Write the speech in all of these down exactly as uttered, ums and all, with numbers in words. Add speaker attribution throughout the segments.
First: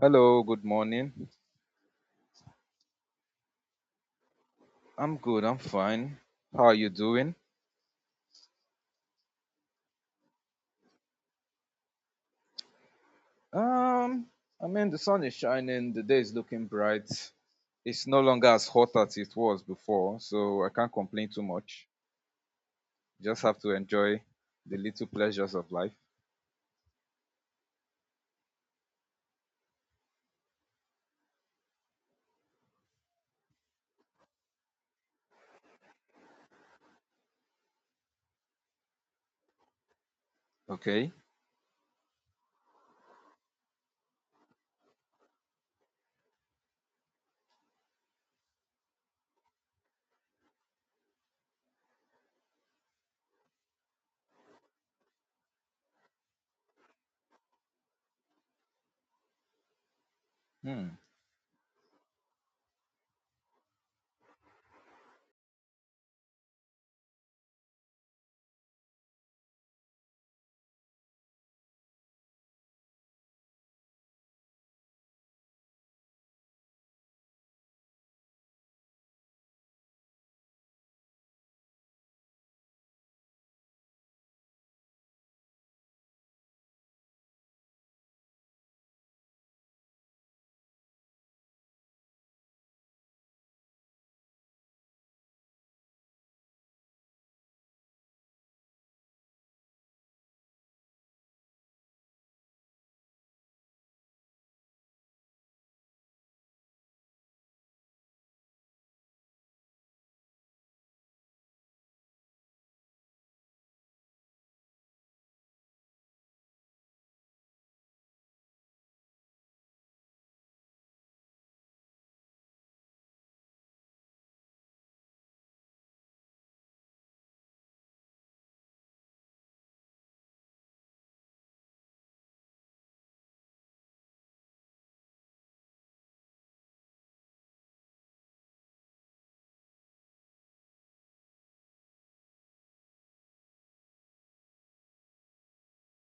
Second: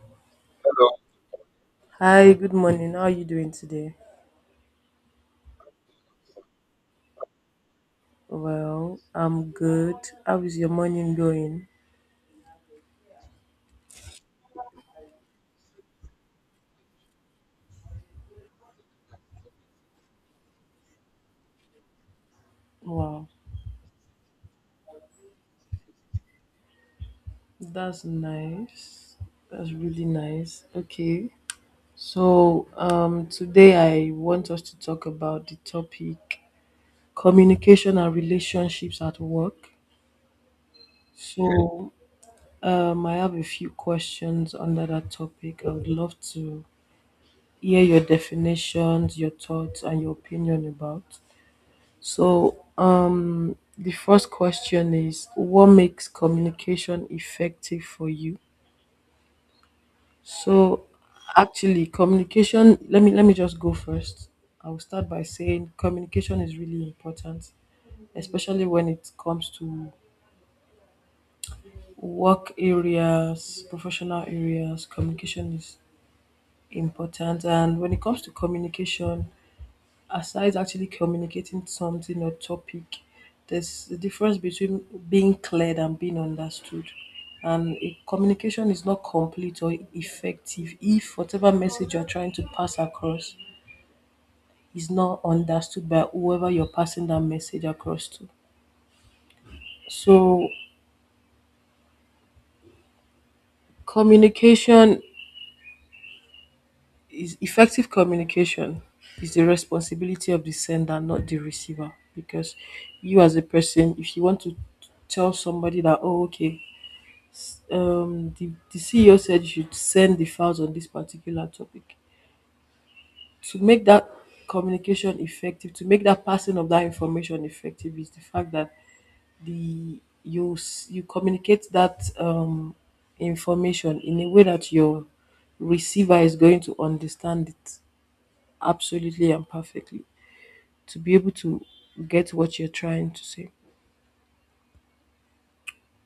Speaker 1: Hello, good
Speaker 2: Hello.
Speaker 1: morning.
Speaker 2: Hi, good morning. How are you doing today?
Speaker 1: I'm good, I'm fine. How are you doing?
Speaker 2: Well, I'm good. How is your morning going?
Speaker 1: Um, I mean, the sun is shining, the day is looking bright. It's no longer as hot as it was before, so I can't complain too much.
Speaker 2: Wow,
Speaker 1: Just have to enjoy the little pleasures of life.
Speaker 2: that's nice. That's really nice. Okay. So, um, today I want us to talk about the topic communication and relationships at work.
Speaker 1: Okay?
Speaker 2: So, um, I have a few questions under that topic. I would love to hear your definitions, your thoughts, and your opinion about. So, um, the first question is, what makes communication effective for you? So,
Speaker 1: Hmm.
Speaker 2: actually, communication. Let me let me just go first. I will start by saying communication is really important, especially when it comes to work areas, professional areas. Communication is important, and when it comes to communication, aside actually communicating something or topic, there's a difference between being cleared and being understood. And a communication is not complete or effective if whatever message you're trying to pass across is not understood by whoever you're passing that message across to. So, communication is Effective communication is the responsibility of the sender, not the receiver. Because you, as a person, if you want to tell somebody that, oh, okay, um, the, the C E O said you should send the files on this particular topic. To make that communication effective, to make that passing of that information effective, is the fact that the you s- you communicate that um, information in a way that your receiver is going to understand it absolutely and perfectly to be able to get what you're trying to say.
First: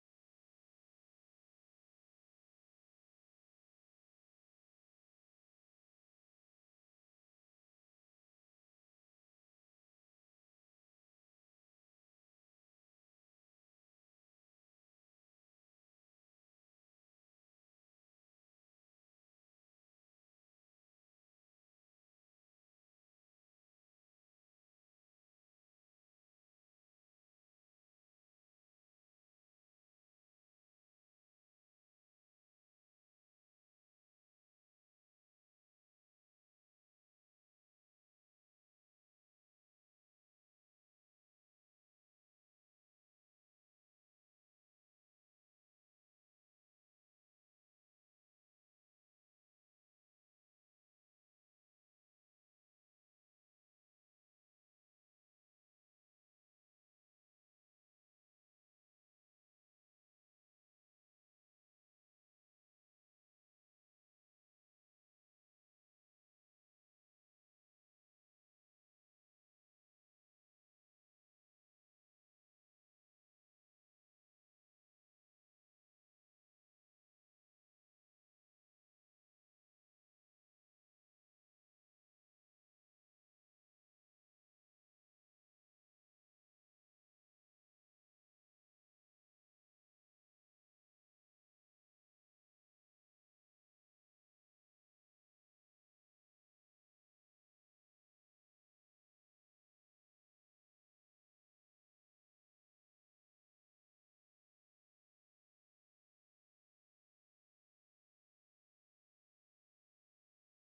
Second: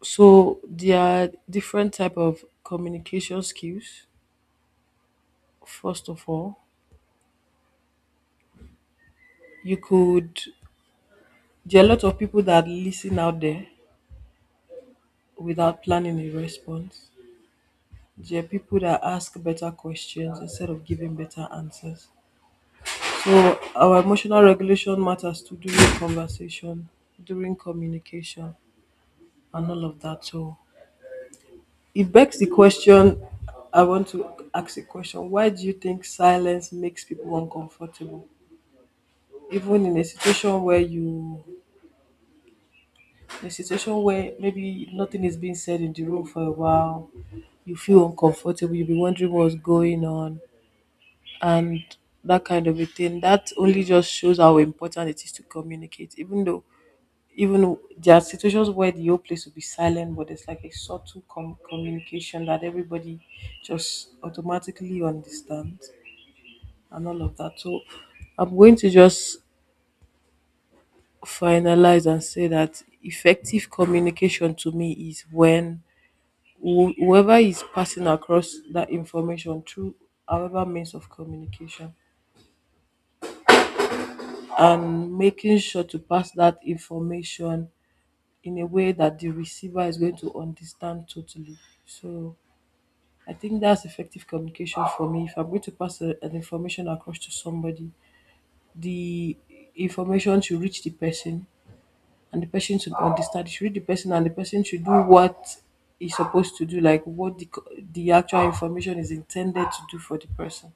Speaker 2: So there are different type of communication skills. First of all, you could there are a lot of people that listen out there without planning a response. There are people that ask better questions instead of giving better answers. So our emotional regulation matters too during conversation, during communication, and all of that. So it begs the question I want to ask a question. Why do you think silence makes people uncomfortable? Even in a situation where you a situation where maybe nothing is being said in the room for a while, you feel uncomfortable, you'll be wondering what's going on, and that kind of a thing. That only just shows how important it is to communicate, even though even though there are situations where the whole place will be silent, but it's like a subtle com- communication that everybody just automatically understands and all of that. So I'm going to just finalize and say that effective communication to me is when who- whoever is passing across that information through however means of communication and making sure to pass that information in a way that the receiver is going to understand totally. So I think that's effective communication for me. If I'm going to pass a- an information across to somebody, the information should reach the person and the person should understand. It should reach the person and the person should do what is supposed to do, like what the, co- the actual information is intended to do for the person.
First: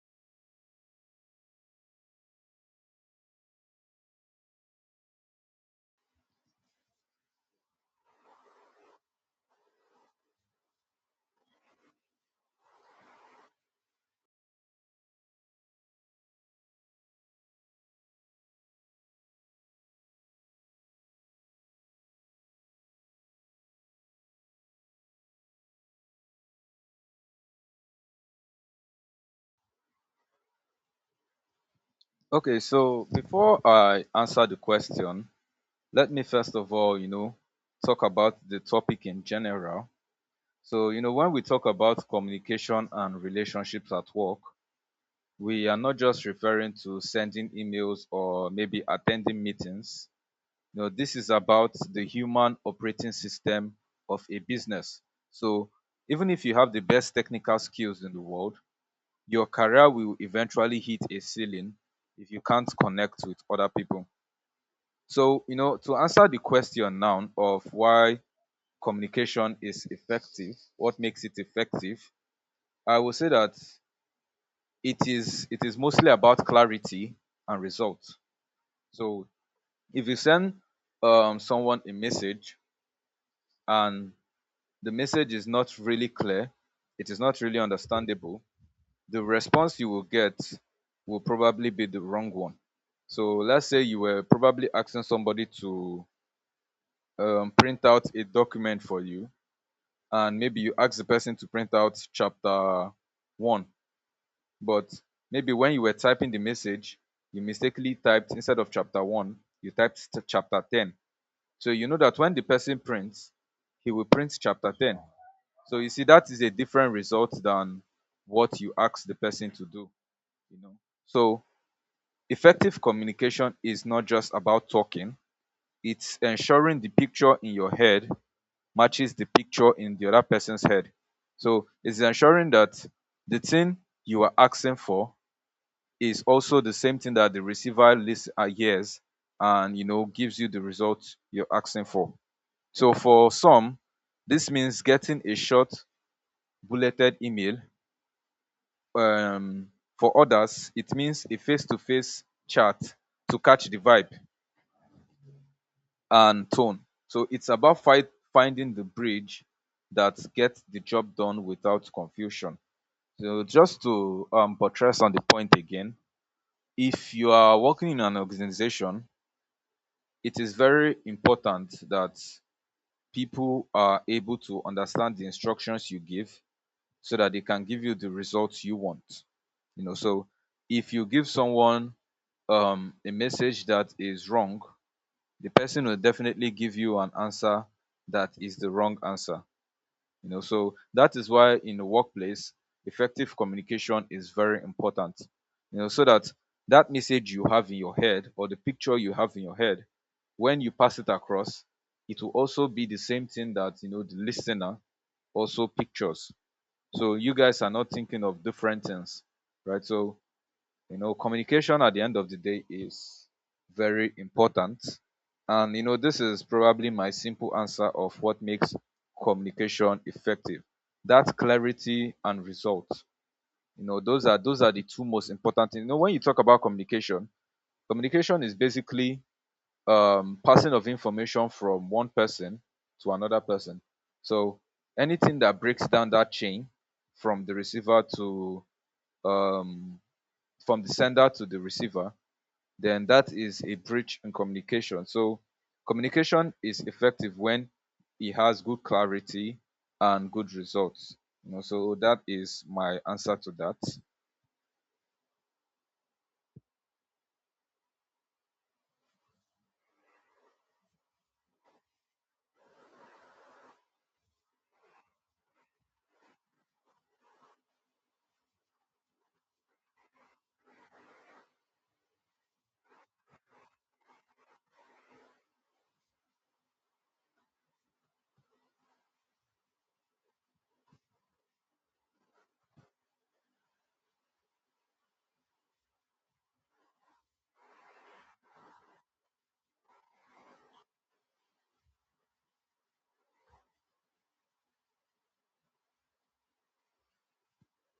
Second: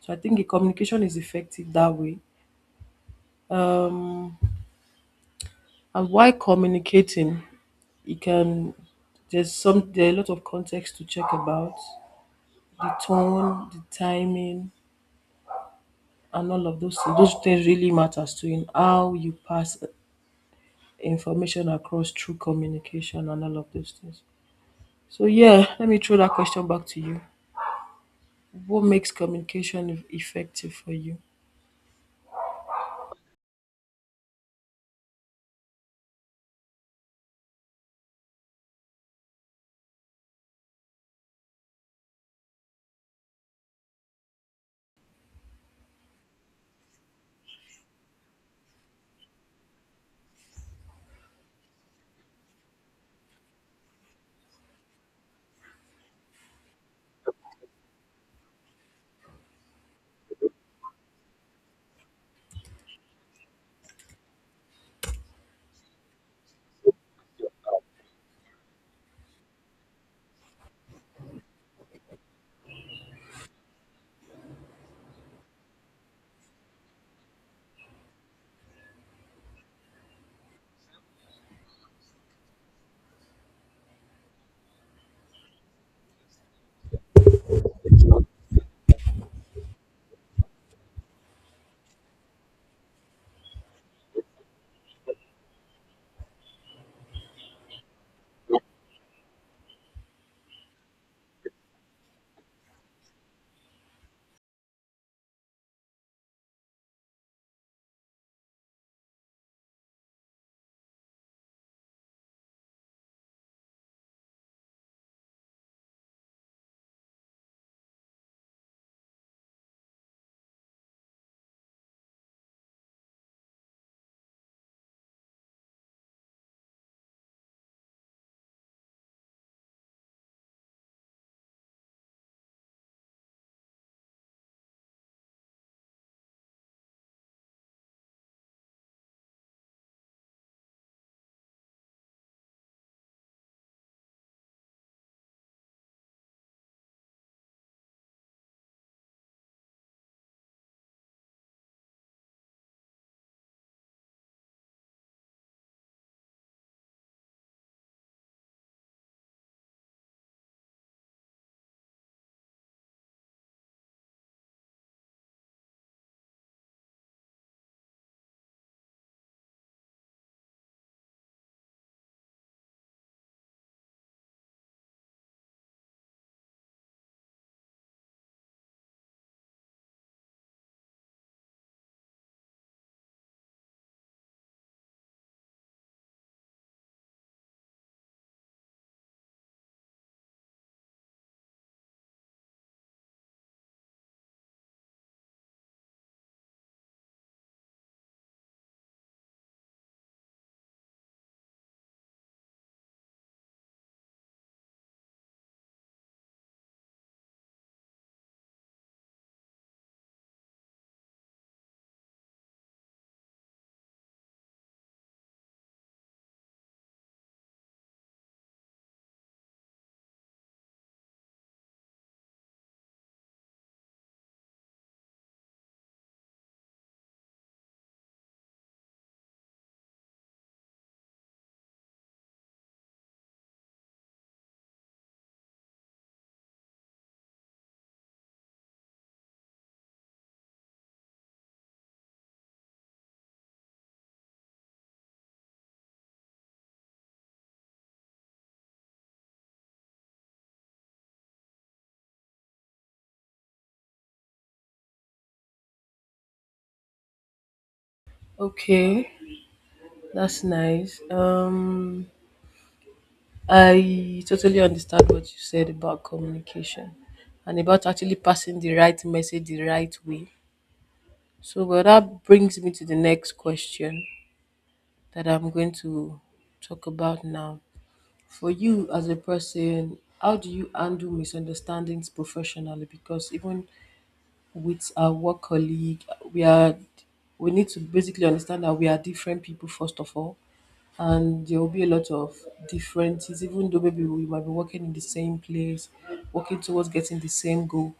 Speaker 2: So I think the communication is effective that way. Um, and while communicating, you can there's some there are a lot of context to check about the tone, the timing, and all of those things. Those things really matters to in how you pass information across through communication and all of those things. So yeah, let me throw that question back to you. What makes communication effective for you?
Speaker 1: Okay, so before I answer the question, let me first of all, you know, talk about the topic in general. So, you know, when we talk about communication and relationships at work, we are not just referring to sending emails or maybe attending meetings. No, this is about the human operating system of a business. So even if you have the best technical skills in the world, your career will eventually hit a ceiling if you can't connect with other people. So, you know, to answer the question now of why communication is effective, what makes it effective, I will say that it is it is mostly about clarity and results. So if you send um, someone a message and the message is not really clear, it is not really understandable, the response you will get will probably be the wrong one. So let's say you were probably asking somebody to um, print out a document for you, and maybe you asked the person to print out chapter one, but maybe when you were typing the message, you mistakenly typed, instead of chapter one, you typed st- chapter ten. So you know that when the person prints, he will print chapter ten. So you see, that is a different result than what you ask the person to do, you know. So effective communication is not just about talking, it's ensuring the picture in your head matches the picture in the other person's head. So it's ensuring that the thing you are asking for is also the same thing that the receiver list uh, hears and, you know, gives you the result you're asking for. So for some, this means getting a short bulleted email. Um, for others, it means a face to face chat to catch the vibe and tone. So it's about fight, finding the bridge that gets the job done without confusion. So just to um, buttress on the point again, if you are working in an organization, it is very important that people are able to understand the instructions you give so that they can give you the results you want, you know. So if you give someone um, a message that is wrong, the person will definitely give you an answer that is the wrong answer, you know. So that is why in the workplace effective communication is very important, you know, so that that message you have in your head or the picture you have in your head, when you pass it across, it will also be the same thing that, you know, the listener also pictures, so you guys are not thinking of different things, right? So, you know, communication at the end of the day is very important. And, you know, this is probably my simple answer of what makes communication effective. That clarity and result. You know, those are those are the two most important things. You know, when you talk about communication, communication is basically um, passing of information from one person to another person. So anything that breaks down that chain from the receiver to um, from the sender to the receiver, then that is a breach in communication. So communication is effective when it has good clarity and good results. You know, so that is my answer to that.
Speaker 2: Okay, that's nice. Um, I totally understand what you said about communication and about actually passing the right message the right way. So, well, that brings me to the next question that I'm going to talk about now. For you as a person, how do you handle misunderstandings professionally? Because even with our work colleague, we are we need to basically understand that we are different people first of all, and there will be a lot of differences, even though maybe we might be working in the same place, working towards getting the same goal.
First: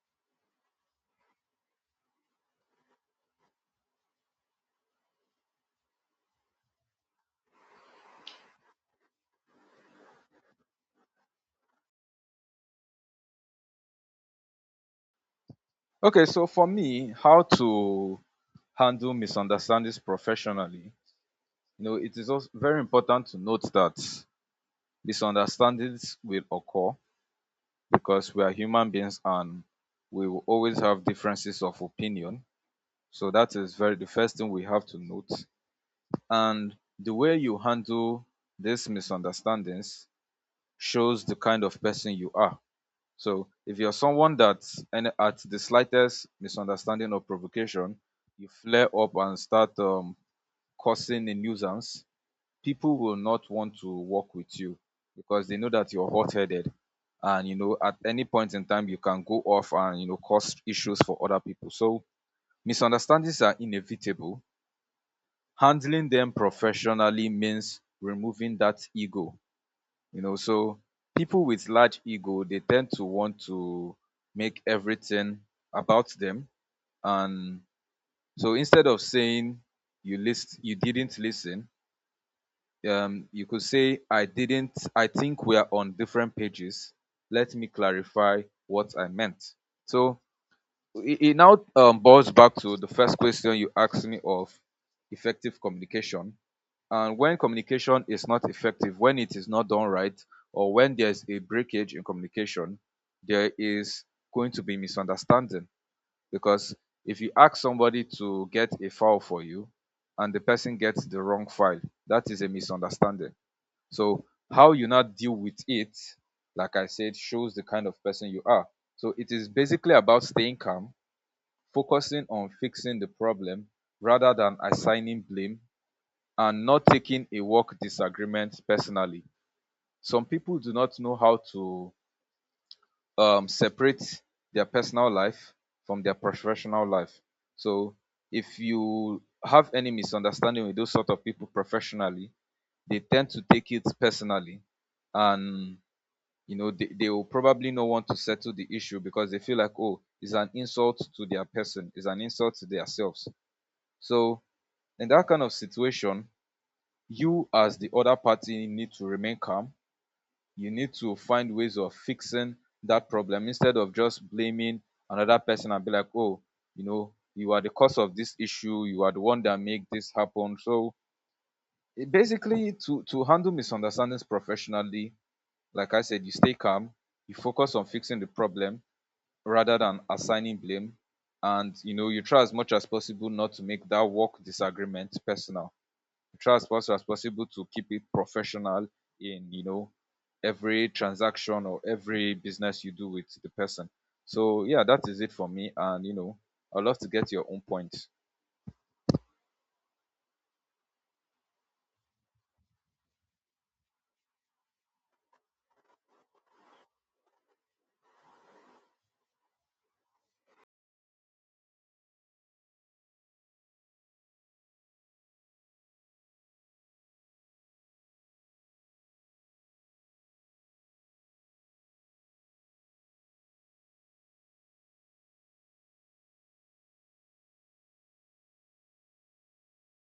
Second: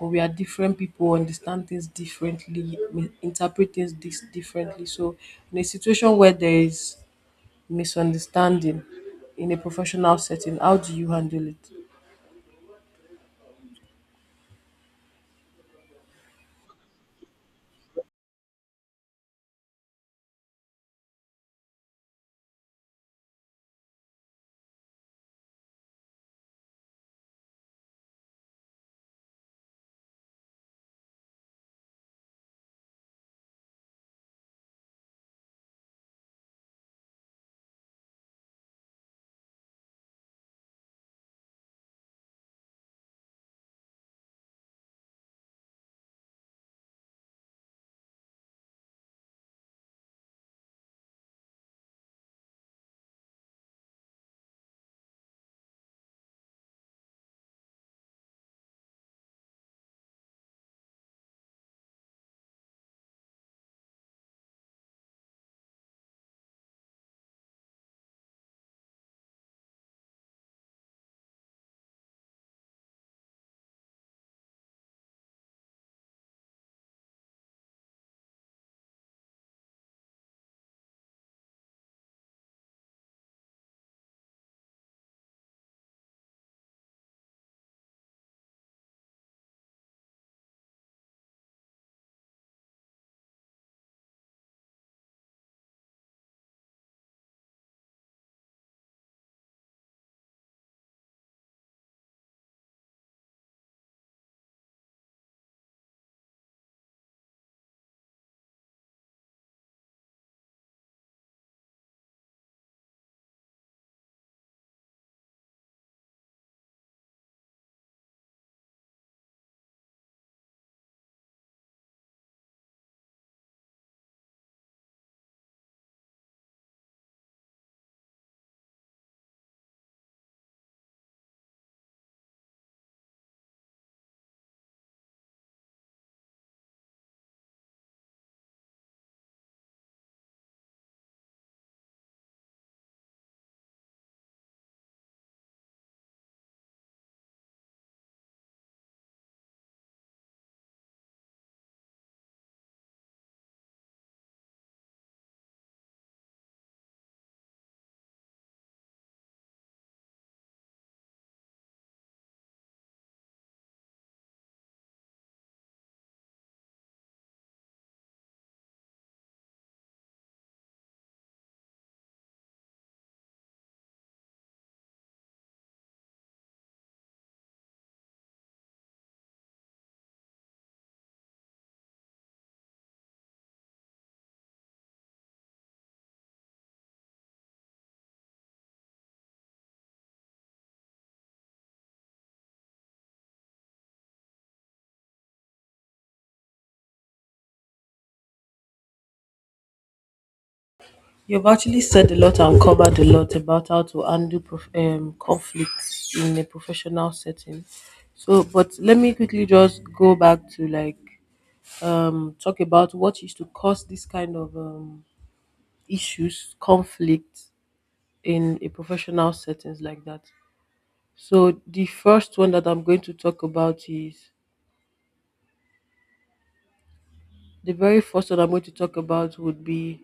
Speaker 2: But we are different people, understand things differently, mi- interpret things dis- differently. So, in a situation where there is misunderstanding in a professional setting, how do you handle it?
Speaker 1: Okay, so for me, how to handle misunderstandings professionally. You know, it is also very important to note that misunderstandings will occur because we are human beings and we will always have differences of opinion. So that is very the first thing we have to note. And the way you handle these misunderstandings shows the kind of person you are. So if you're someone that, and at the slightest misunderstanding or provocation, you flare up and start um, causing a nuisance, people will not want to work with you because they know that you're hot-headed and, you know, at any point in time you can go off and, you know, cause issues for other people. So misunderstandings are inevitable. Handling them professionally means removing that ego, you know. So people with large ego, they tend to want to make everything about them, and so instead of saying you list you didn't listen, um, you could say, I didn't, I think we are on different pages. Let me clarify what I meant. So it, it now um, boils back to the first question you asked me of effective communication. And when communication is not effective, when it is not done right, or when there's a breakage in communication, there is going to be misunderstanding. Because if you ask somebody to get a file for you and the person gets the wrong file, that is a misunderstanding. So how you now deal with it, like I said, shows the kind of person you are. So it is basically about staying calm, focusing on fixing the problem rather than assigning blame, and not taking a work disagreement personally. Some people do not know how to um, separate their personal life from their professional life. So if you have any misunderstanding with those sort of people professionally, they tend to take it personally, and you know they, they will probably not want to settle the issue because they feel like, oh, it's an insult to their person, it's an insult to themselves. So in that kind of situation, you as the other party need to remain calm, you need to find ways of fixing that problem instead of just blaming another person and be like, oh, you know, you are the cause of this issue, you are the one that make this happen. So it basically, to to handle misunderstandings professionally, like I said, you stay calm, you focus on fixing the problem rather than assigning blame, and, you know, you try as much as possible not to make that work disagreement personal. You try as much as possible to keep it professional in, you know, every transaction or every business you do with the person. So yeah, that is it for me, and, you know, I'd love to get your own point.
Speaker 2: You've actually said a lot and covered a lot about how to handle prof- um, conflicts in a professional setting. So, but let me quickly just go back to like um, talk about what is to cause this kind of um, issues, conflict in a professional settings like that. So the first one that I'm going to talk about is the very first one I'm going to talk about would be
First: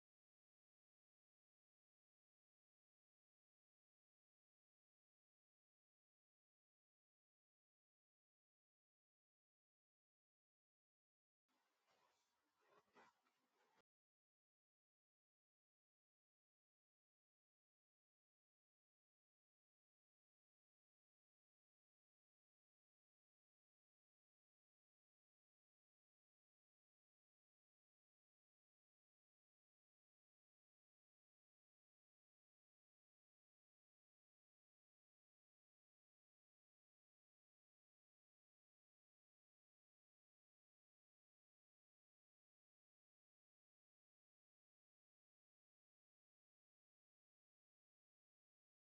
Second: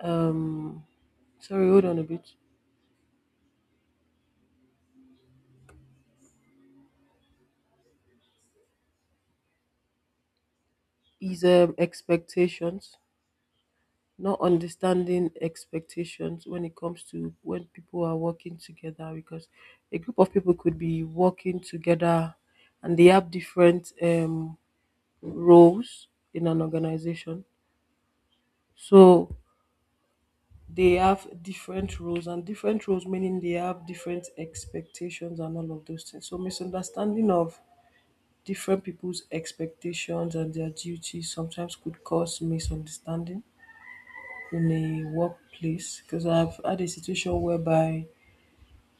Speaker 2: um, sorry, hold on a bit. Is um, expectations, not understanding expectations when it comes to when people are working together, because a group of people could be working together and they have different um roles in an organization. So they have different roles, and different roles meaning they have different expectations and all of those things. So misunderstanding of different people's expectations and their duties sometimes could cause misunderstanding in a workplace, because I've had a situation whereby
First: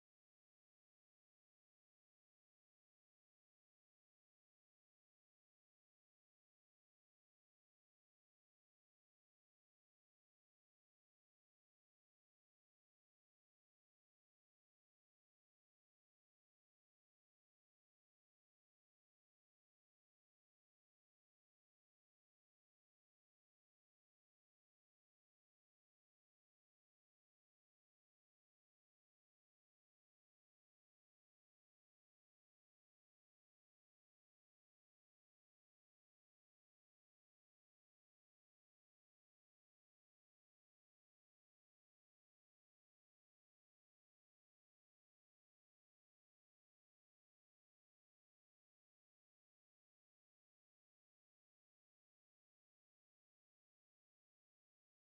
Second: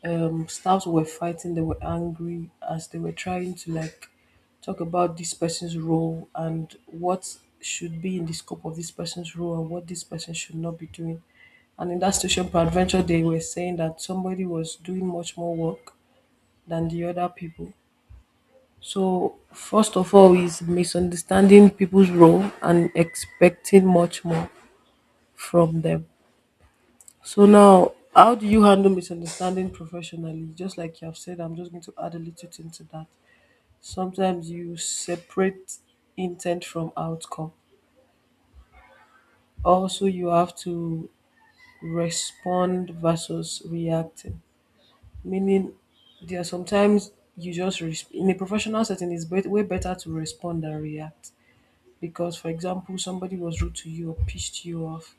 Speaker 2: um staffs were fighting. They were angry as they were trying to like talk about this person's role and what should be in the scope of this person's role and what this person should not be doing. And in that station, peradventure, they were saying that somebody was doing much more work than the other people. So first of all is misunderstanding people's role and expecting much more from them. So now, how do you handle misunderstanding professionally? Just like you have said, I'm just going to add a little thing to that. Sometimes you separate intent from outcome. Also, you have to respond versus reacting, meaning there are sometimes you just res- in a professional setting it's bet- way better to respond than react. Because, for example, somebody was rude to you or pissed you off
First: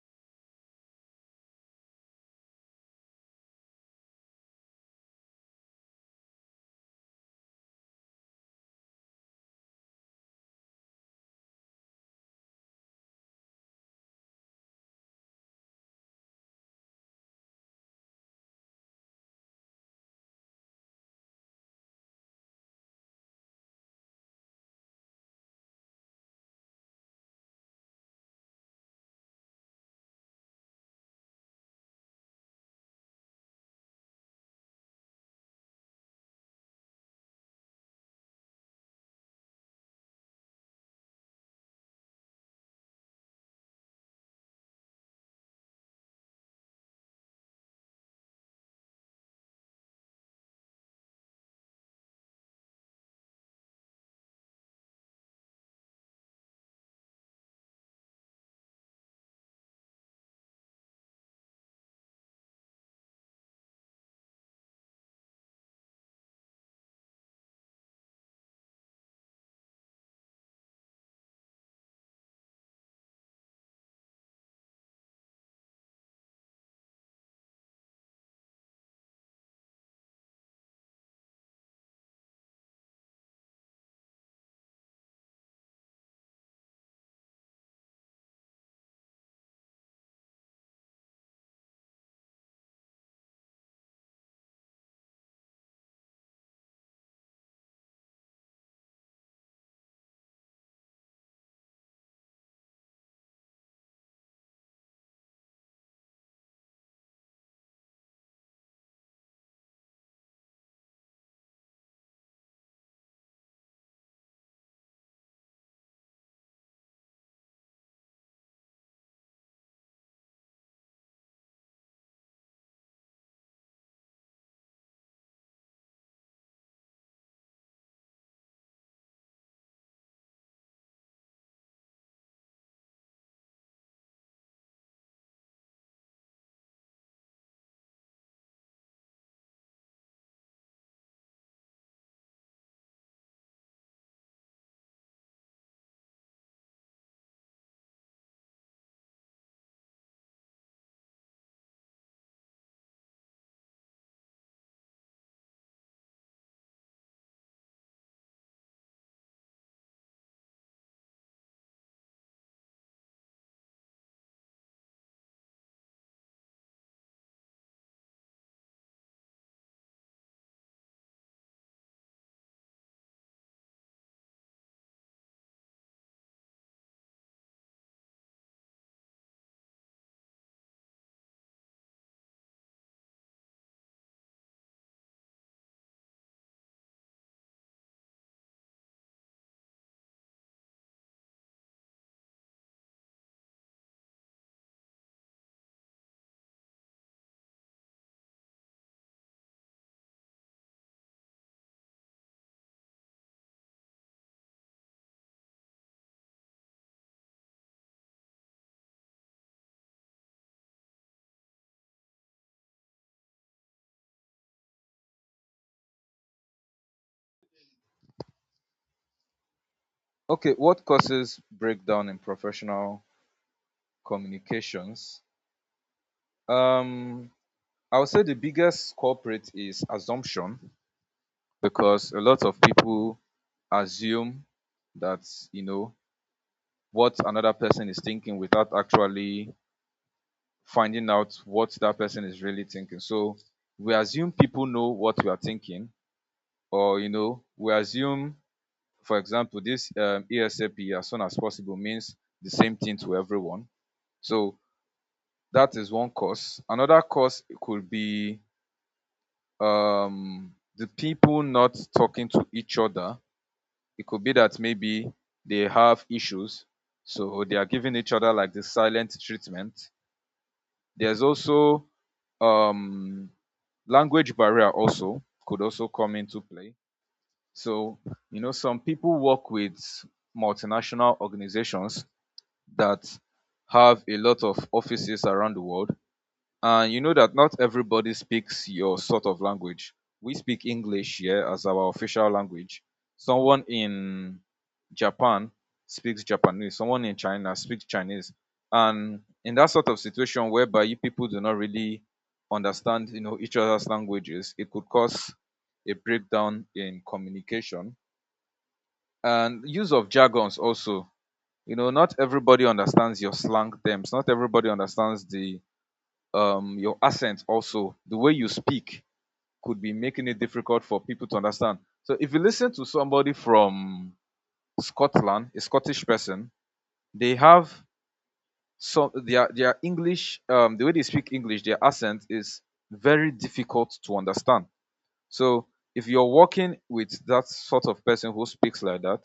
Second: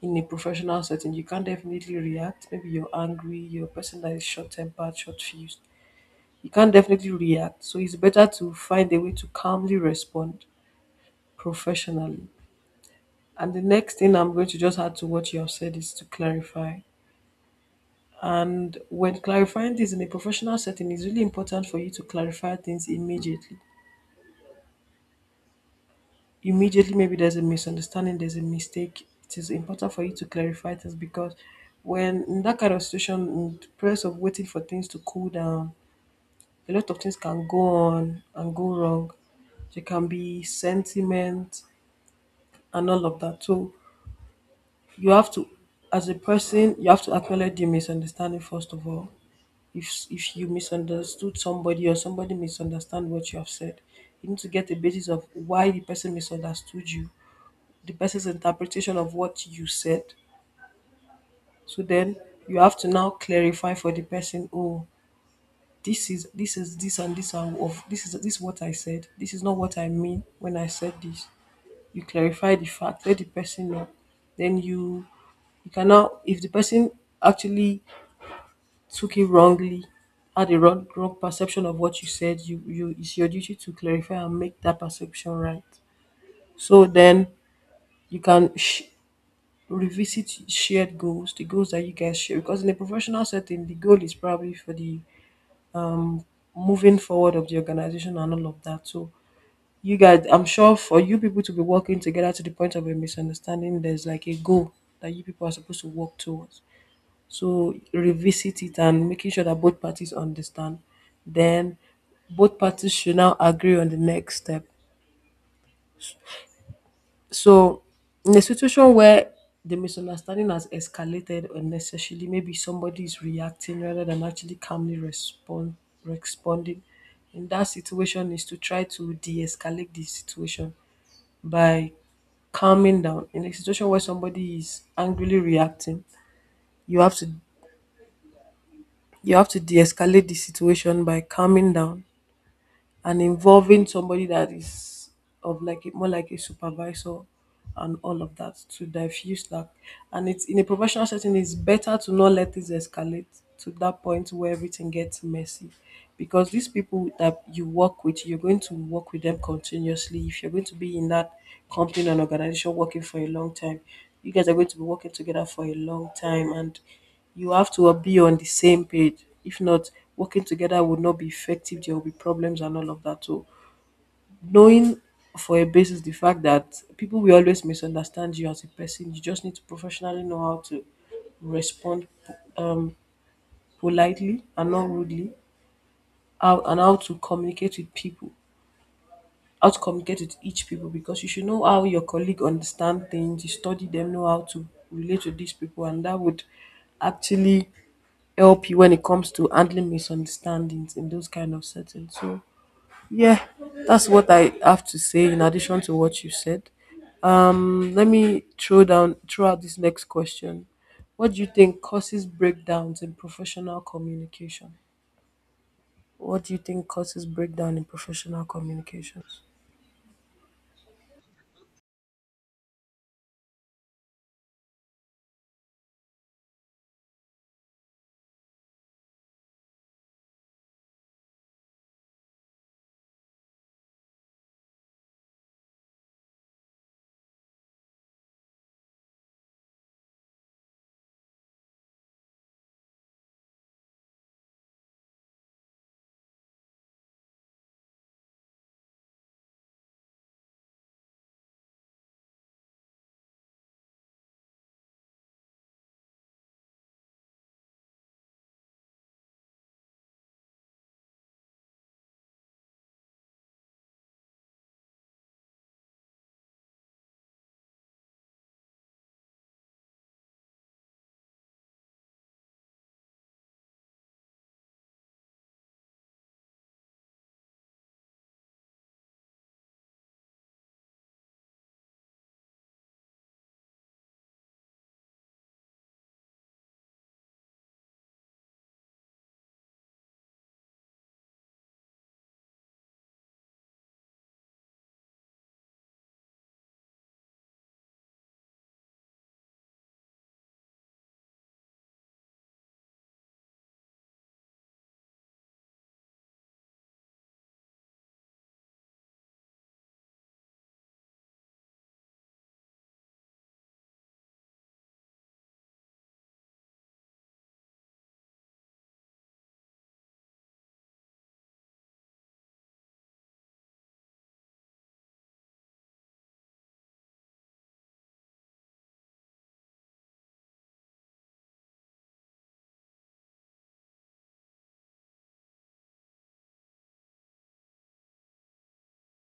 Speaker 2: in a professional setting, you can't definitely react. Maybe you're angry. You're a person that is short tempered, short fused. You can't definitely react. So it's better to find a way to calmly respond professionally. And the next thing I'm going to just add to what you have said is to clarify. And when clarifying things in a professional setting, it's really important for you to clarify things immediately immediately. Maybe there's a misunderstanding, there's a mistake, it is important for you to clarify this. Because when in that kind of situation, in the process of waiting for things to cool down, a lot of things can go on and go wrong. There can be sentiment and all of that. So you have to, as a person, you have to acknowledge the misunderstanding first of all. If if you misunderstood somebody or somebody misunderstand what you have said, you need to get a basis of why the person misunderstood you, the person's interpretation of what you said. So then you have to now clarify for the person, oh, this is this is this and this and of this is this is what I said. This is not what I mean when I said this. You clarify the fact, let the person know. Then you you can now, if the person actually took it wrongly, had a wrong wrong perception of what you said, you you it's your duty to clarify and make that perception right. So then you can sh- revisit shared goals, the goals that you guys share. Because in a professional setting, the goal is probably for the moving forward of the organization and all of that. So you guys, I'm sure for you people to be working together to the point of a misunderstanding, there's like a goal that you people are supposed to work towards. So revisit it and making sure that both parties understand. Then both parties should now agree on the next step. So, in a situation where the misunderstanding has escalated unnecessarily, maybe somebody is reacting rather than actually calmly respond responding. In that situation, is to try to de-escalate the situation by calming down. In a situation where somebody is angrily reacting, you have to you have to de-escalate the situation by calming down and involving somebody that is of like a, more like a supervisor and all of that to diffuse that. And it's in a professional setting it's better to not let this escalate to that point where everything gets messy. Because these people that you work with, you're going to work with them continuously if you're going to be in that company and organization working for a long time. You guys are going to be working together for a long time, and you have to be on the same page. If not, working together would not be effective. There will be problems and all of that. So, knowing for a basis the fact that people will always misunderstand you as a person, you just need to professionally know how to respond um, politely and not rudely, how, and how to communicate with people. How to communicate with each people because you should know how your colleague understand things, you study them, know how to relate with these people, and that would actually help you when it comes to handling misunderstandings in those kind of settings. So yeah, that's what I have to say in addition to what you said. Um, let me throw down throw out this next question. What do you think causes breakdowns in professional communication? What do you think causes breakdown in professional communications?
Speaker 1: Okay, what causes breakdown in professional communications? um I would say the biggest culprit is assumption, because a lot of people assume that, you know, what another person is thinking without actually finding out what that person is really thinking. So we assume people know what we are thinking, or, you know, we assume, for example, this um, E S A P, as soon as possible, means the same thing to everyone. So that is one cause. Another cause could be um, the people not talking to each other. It could be that maybe they have issues, so they are giving each other like the silent treatment. There's also um, language barrier also could also come into play. So, you know, some people work with multinational organizations that have a lot of offices around the world, and, you know, that not everybody speaks your sort of language. We speak English here as our official language. Someone in Japan speaks Japanese, someone in China speaks Chinese. And in that sort of situation whereby you people do not really understand, you know, each other's languages, it could cause a breakdown in communication. And use of jargons also. You know, not everybody understands your slang terms. Not everybody understands the um, your accent. Also the way you speak could be making it difficult for people to understand. So if you listen to somebody from Scotland, a Scottish person, they have some, their their English, um, the way they speak English, their accent is very difficult to understand. So if you're working with that sort of person who speaks like that,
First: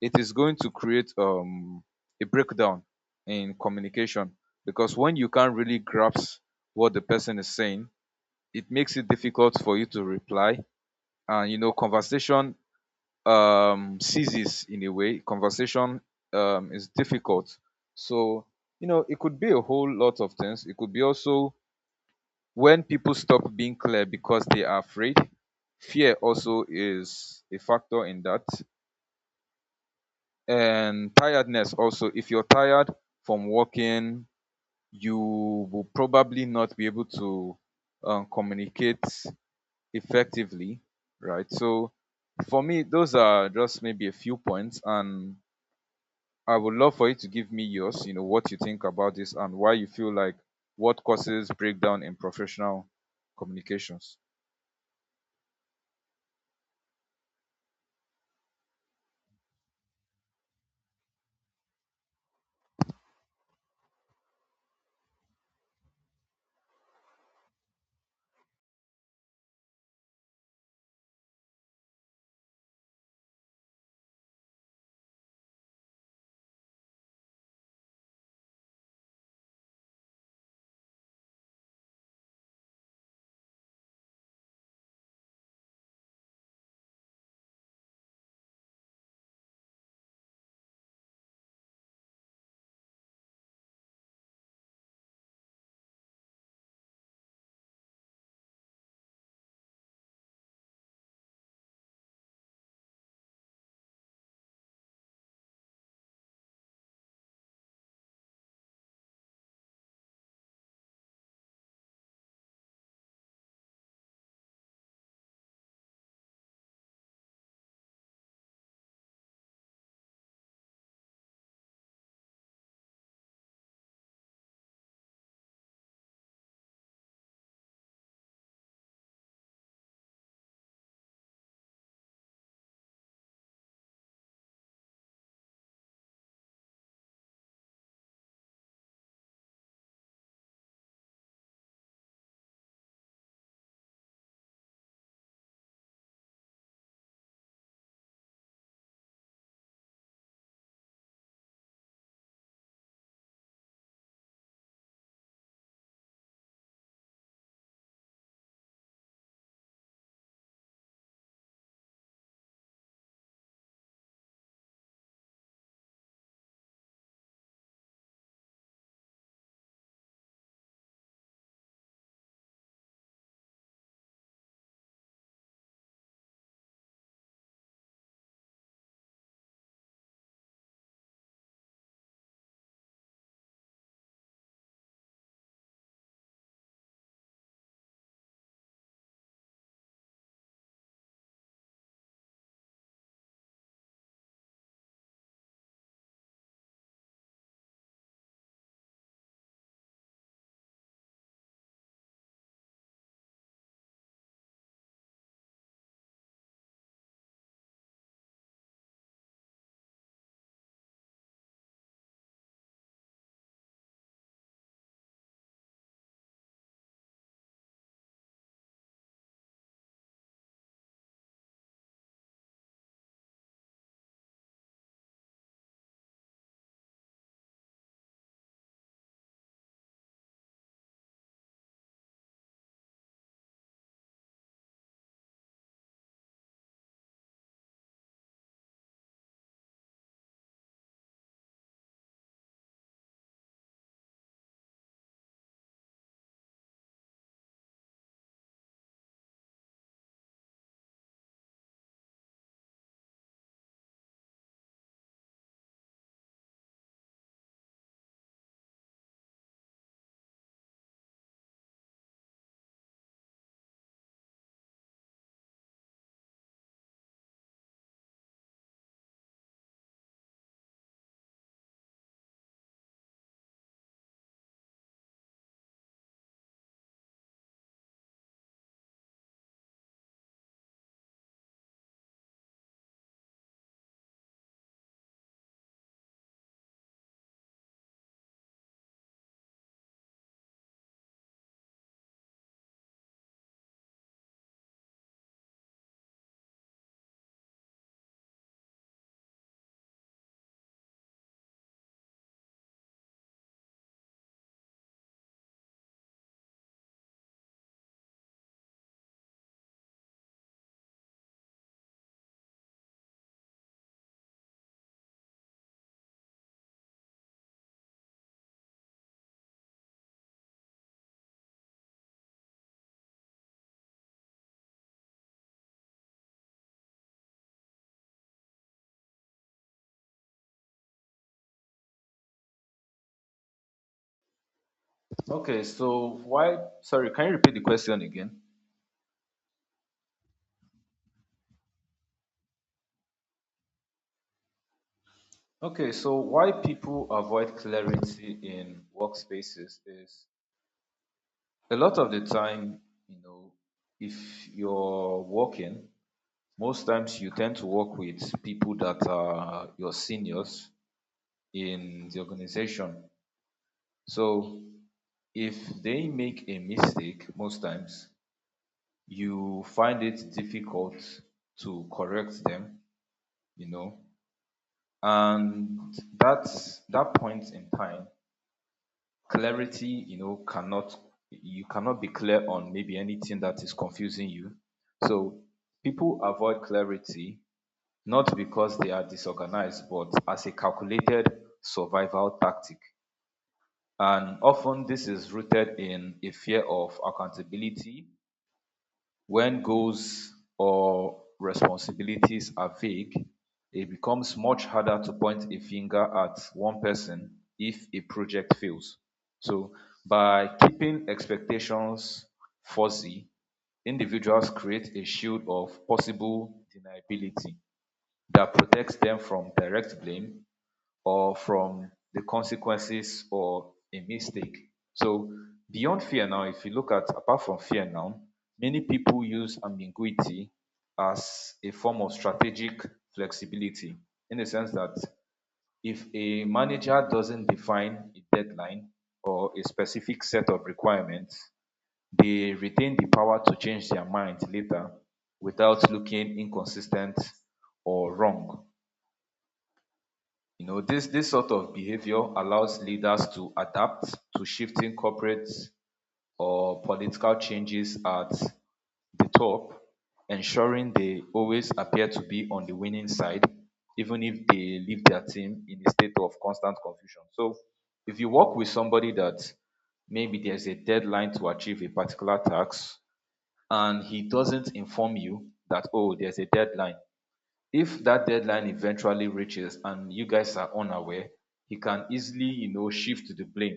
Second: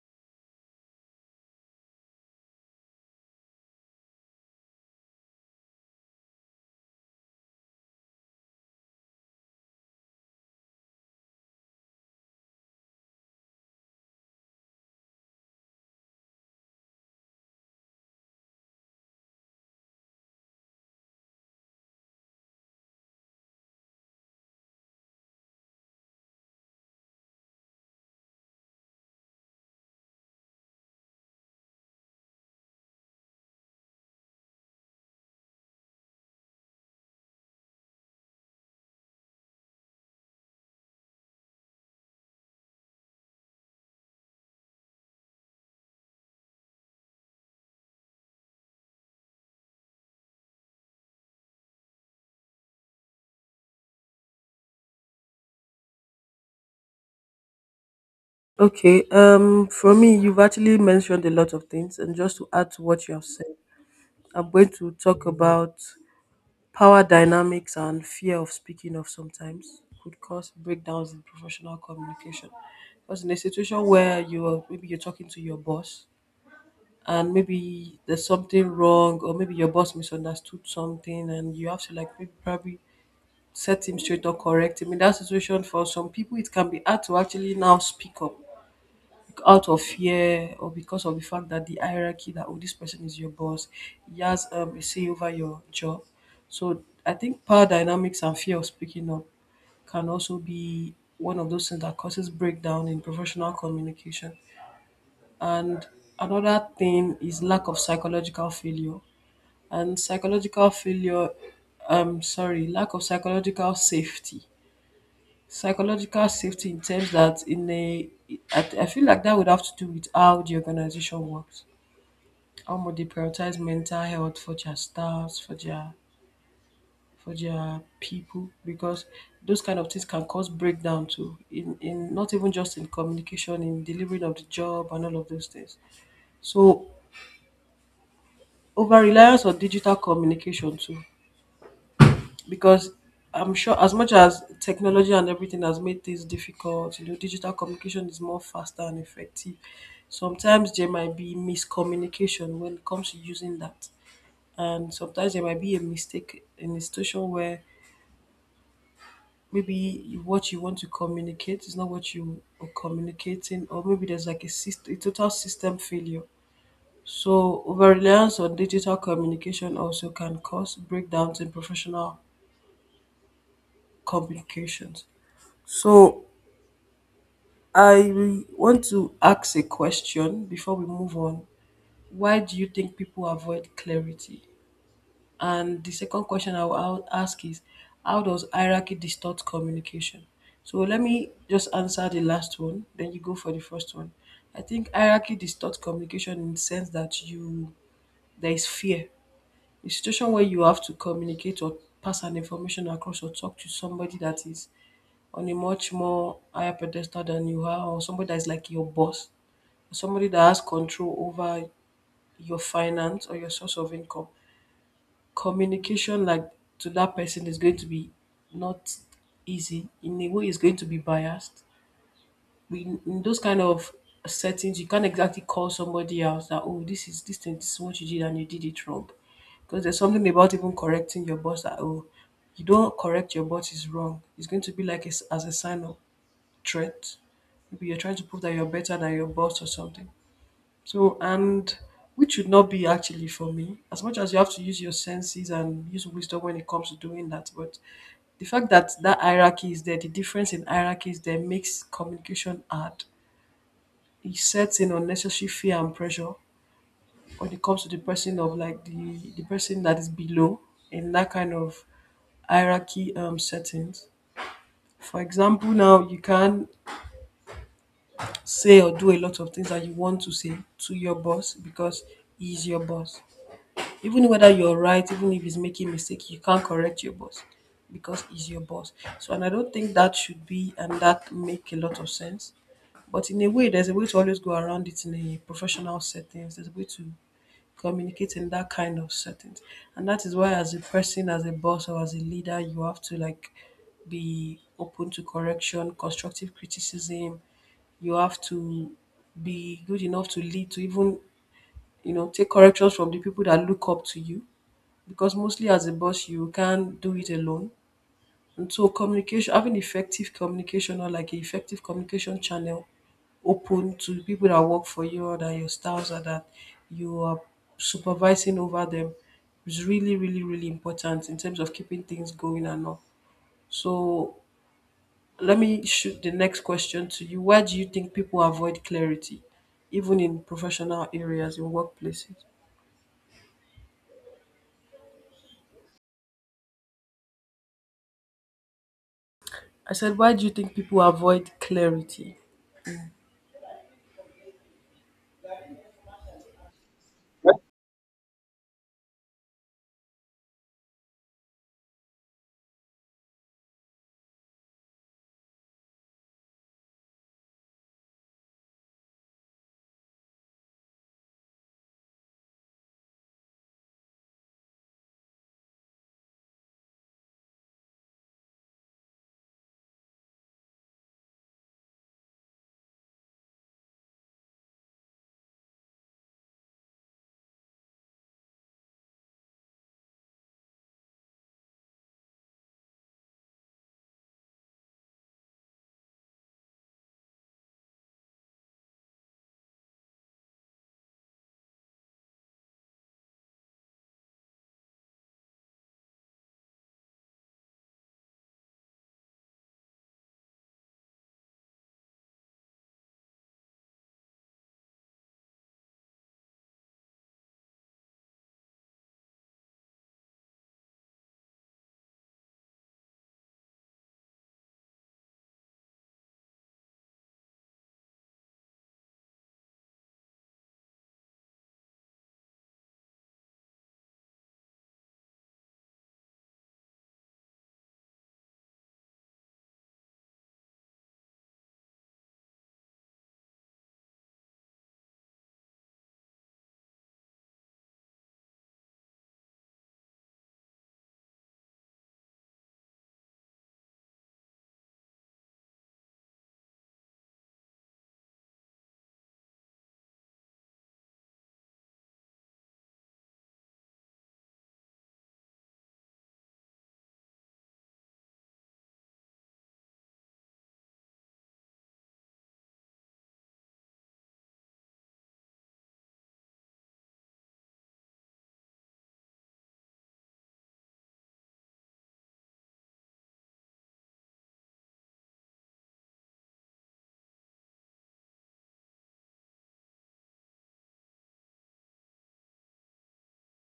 Speaker 1: it is going to create um, a breakdown in communication, because when you can't really grasp what the person is saying, it makes it difficult for you to reply, and, you know, conversation um ceases. In a way, conversation um is difficult. So, you know, it could be a whole lot of things. It could be also when people stop being clear because they are afraid. Fear also is a factor in that. And tiredness also. If you're tired from working, you will probably not be able to um, communicate effectively, right? So for me, those are just maybe a few points, and I would love for you to give me yours. You know, what you think about this and why you feel like what causes breakdown in professional communications.
Speaker 2: Okay, um, for me, you've actually mentioned a lot of things, and just to add to what you have said, I'm going to talk about power dynamics and fear of speaking of sometimes could cause breakdowns in professional communication. Because in a situation where you are maybe you're talking to your boss, and maybe there's something wrong, or maybe your boss misunderstood something, and you have to like maybe probably set him straight or correct him. In that situation, for some people, it can be hard to actually now speak up out of fear or because of the fact that the hierarchy, that oh, this person is your boss, he has um, a say over your job. So I think power dynamics and fear of speaking up can also be one of those things that causes breakdown in professional communication. And another thing is lack of psychological failure. And psychological failure, um, sorry, lack of psychological safety. Psychological safety in terms that in a I, I feel like that would have to do with how the organization works, how much they prioritize mental health for their staffs, for their, for their people, because those kind of things can cause breakdown too, in in not even just in communication, in delivering of the job and all of those things. So over reliance on digital communication too, because I'm sure as much as technology and everything has made things difficult, you know, digital communication is more faster and effective. Sometimes there might be miscommunication when it comes to using that. And sometimes there might be a mistake in a situation where maybe what you want to communicate is not what you are communicating, or maybe there's like a, system, a total system failure. So, over reliance on digital communication also can cause breakdowns in professional communications. So, I want to ask a question before we move on. Why do you think people avoid clarity? And the second question I will I ask is, how does hierarchy distort communication? So let me just answer the last one, then you go for the first one. I think hierarchy distorts communication in the sense that you, there is fear. The situation where you have to communicate or pass an information across or talk to somebody that is on a much more higher pedestal than you are, or somebody that is like your boss, somebody that has control over your finance or your source of income, communication like to that person is going to be not easy. In a way, it's going to be biased. We, in those kind of settings, you can't exactly call somebody else that oh, this is this thing, this is what you did and you did it wrong, because there's something about even correcting your boss, that oh, you don't correct your boss is wrong. It's going to be like a s as a sign of threat. Maybe you're trying to prove that you're better than your boss or something. So, and which should not be actually, for me, as much as you have to use your senses and use wisdom when it comes to doing that. But the fact that that hierarchy is there, the difference in hierarchy is there, makes communication hard. It sets in unnecessary fear and pressure when it comes to the person of like the, the person that is below in that kind of hierarchy um, settings. For example, now you can say or do a lot of things that you want to say to your boss, because he's your boss, even whether you're right, even if he's making mistake, you can't correct your boss because he's your boss. So, and I don't think that should be, and that make a lot of sense. But in a way, there's a way to always go around it in a professional settings. There's a way to communicate in that kind of settings, and that is why, as a person, as a boss, or as a leader, you have to like be open to correction, constructive criticism. You have to be good enough to lead, to even you know take corrections from the people that look up to you, because mostly as a boss you can't do it alone. And so communication, having effective communication, or like effective communication channel open to people that work for you, or that your staffs, or that you are supervising over them, is really, really, really important in terms of keeping things going and all. So let me shoot the next question to you. Why do you think people avoid clarity, even in professional areas, in workplaces?
Speaker 1: Okay, so why, sorry, can you repeat the question again?
Speaker 2: I said, why do you think people avoid clarity?
Speaker 1: Okay, so why people avoid clarity in workspaces is a lot of the time, you know, if you're working, most times you tend to work with people that are your seniors in the organization. So if they make a mistake, most times you find it difficult to correct them, you know, and that that point in time, clarity, you know, cannot, you cannot be clear on maybe anything that is confusing you. So people avoid clarity not because they are disorganized, but as a calculated survival tactic. And often this is rooted in a fear of accountability. When goals or responsibilities are vague, it becomes much harder to point a finger at one person if a project fails. So, by keeping expectations fuzzy, individuals create a shield of possible deniability that protects them from direct blame or from the consequences or a mistake. So beyond fear now, if you look at, apart from fear now, many people use ambiguity as a form of strategic flexibility, in the sense that if a manager doesn't define a deadline or a specific set of requirements, they retain the power to change their mind later without looking inconsistent or wrong. You know, this, this sort of behavior allows leaders to adapt to shifting corporate or political changes at the top, ensuring they always appear to be on the winning side, even if they leave their team in a state of constant confusion. So, if you work with somebody that, maybe there's a deadline to achieve a particular task and he doesn't inform you that, oh, there's a deadline, if that deadline eventually reaches and you guys are unaware, he can easily, you know, shift the blame.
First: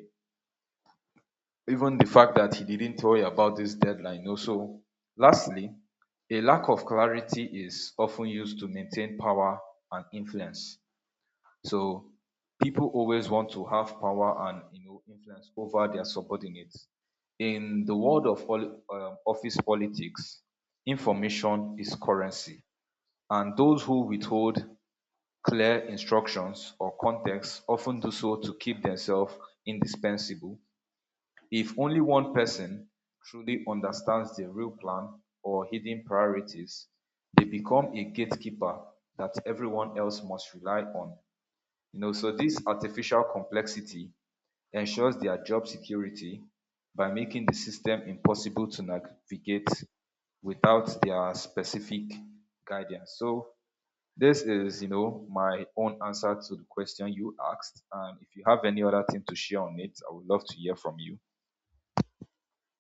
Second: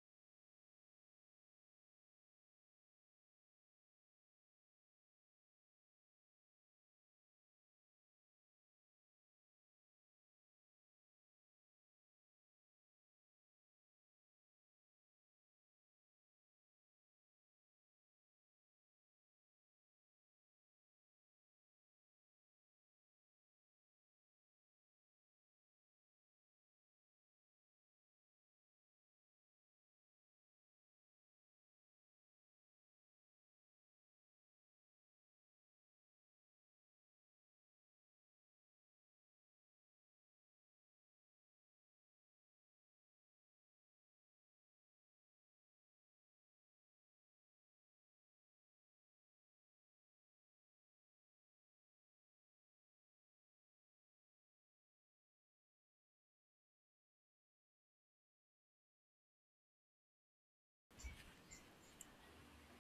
Speaker 1: Even the fact that he didn't tell you about this deadline. Also, lastly, a lack of clarity is often used to maintain power and influence. So people always want to have power and, you know, influence over their subordinates. In the world of poli- um, office politics, information is currency, and those who withhold clear instructions or context often do so to keep themselves indispensable. If only one person truly understands the real plan or hidden priorities, they become a gatekeeper that everyone else must rely on. You know, so this artificial complexity ensures their job security by making the system impossible to navigate without their specific guidance. So this is, you know, my own answer to the question you asked. And if you have any other thing to share on it, I would love to hear from you.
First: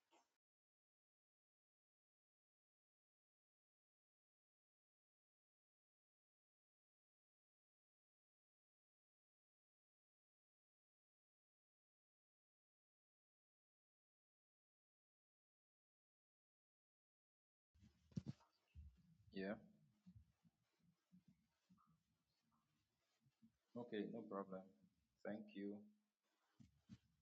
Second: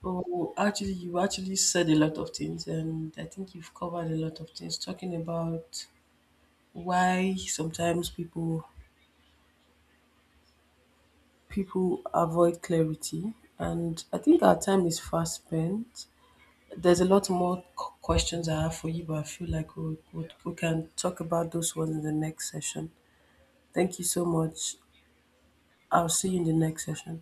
Speaker 2: Oh, actually, you actually said a lot of things, and I think you've covered a lot of things, talking about why sometimes people people avoid clarity, and I think our time is fast spent. There's a lot more q- questions I have for you, but I feel
Speaker 1: Yeah.
Speaker 2: like we, we, we can talk about those ones in the next session. Thank
Speaker 1: Okay,
Speaker 2: you
Speaker 1: no
Speaker 2: so
Speaker 1: problem.
Speaker 2: much.
Speaker 1: Thank you.
Speaker 2: I'll see you in the next session.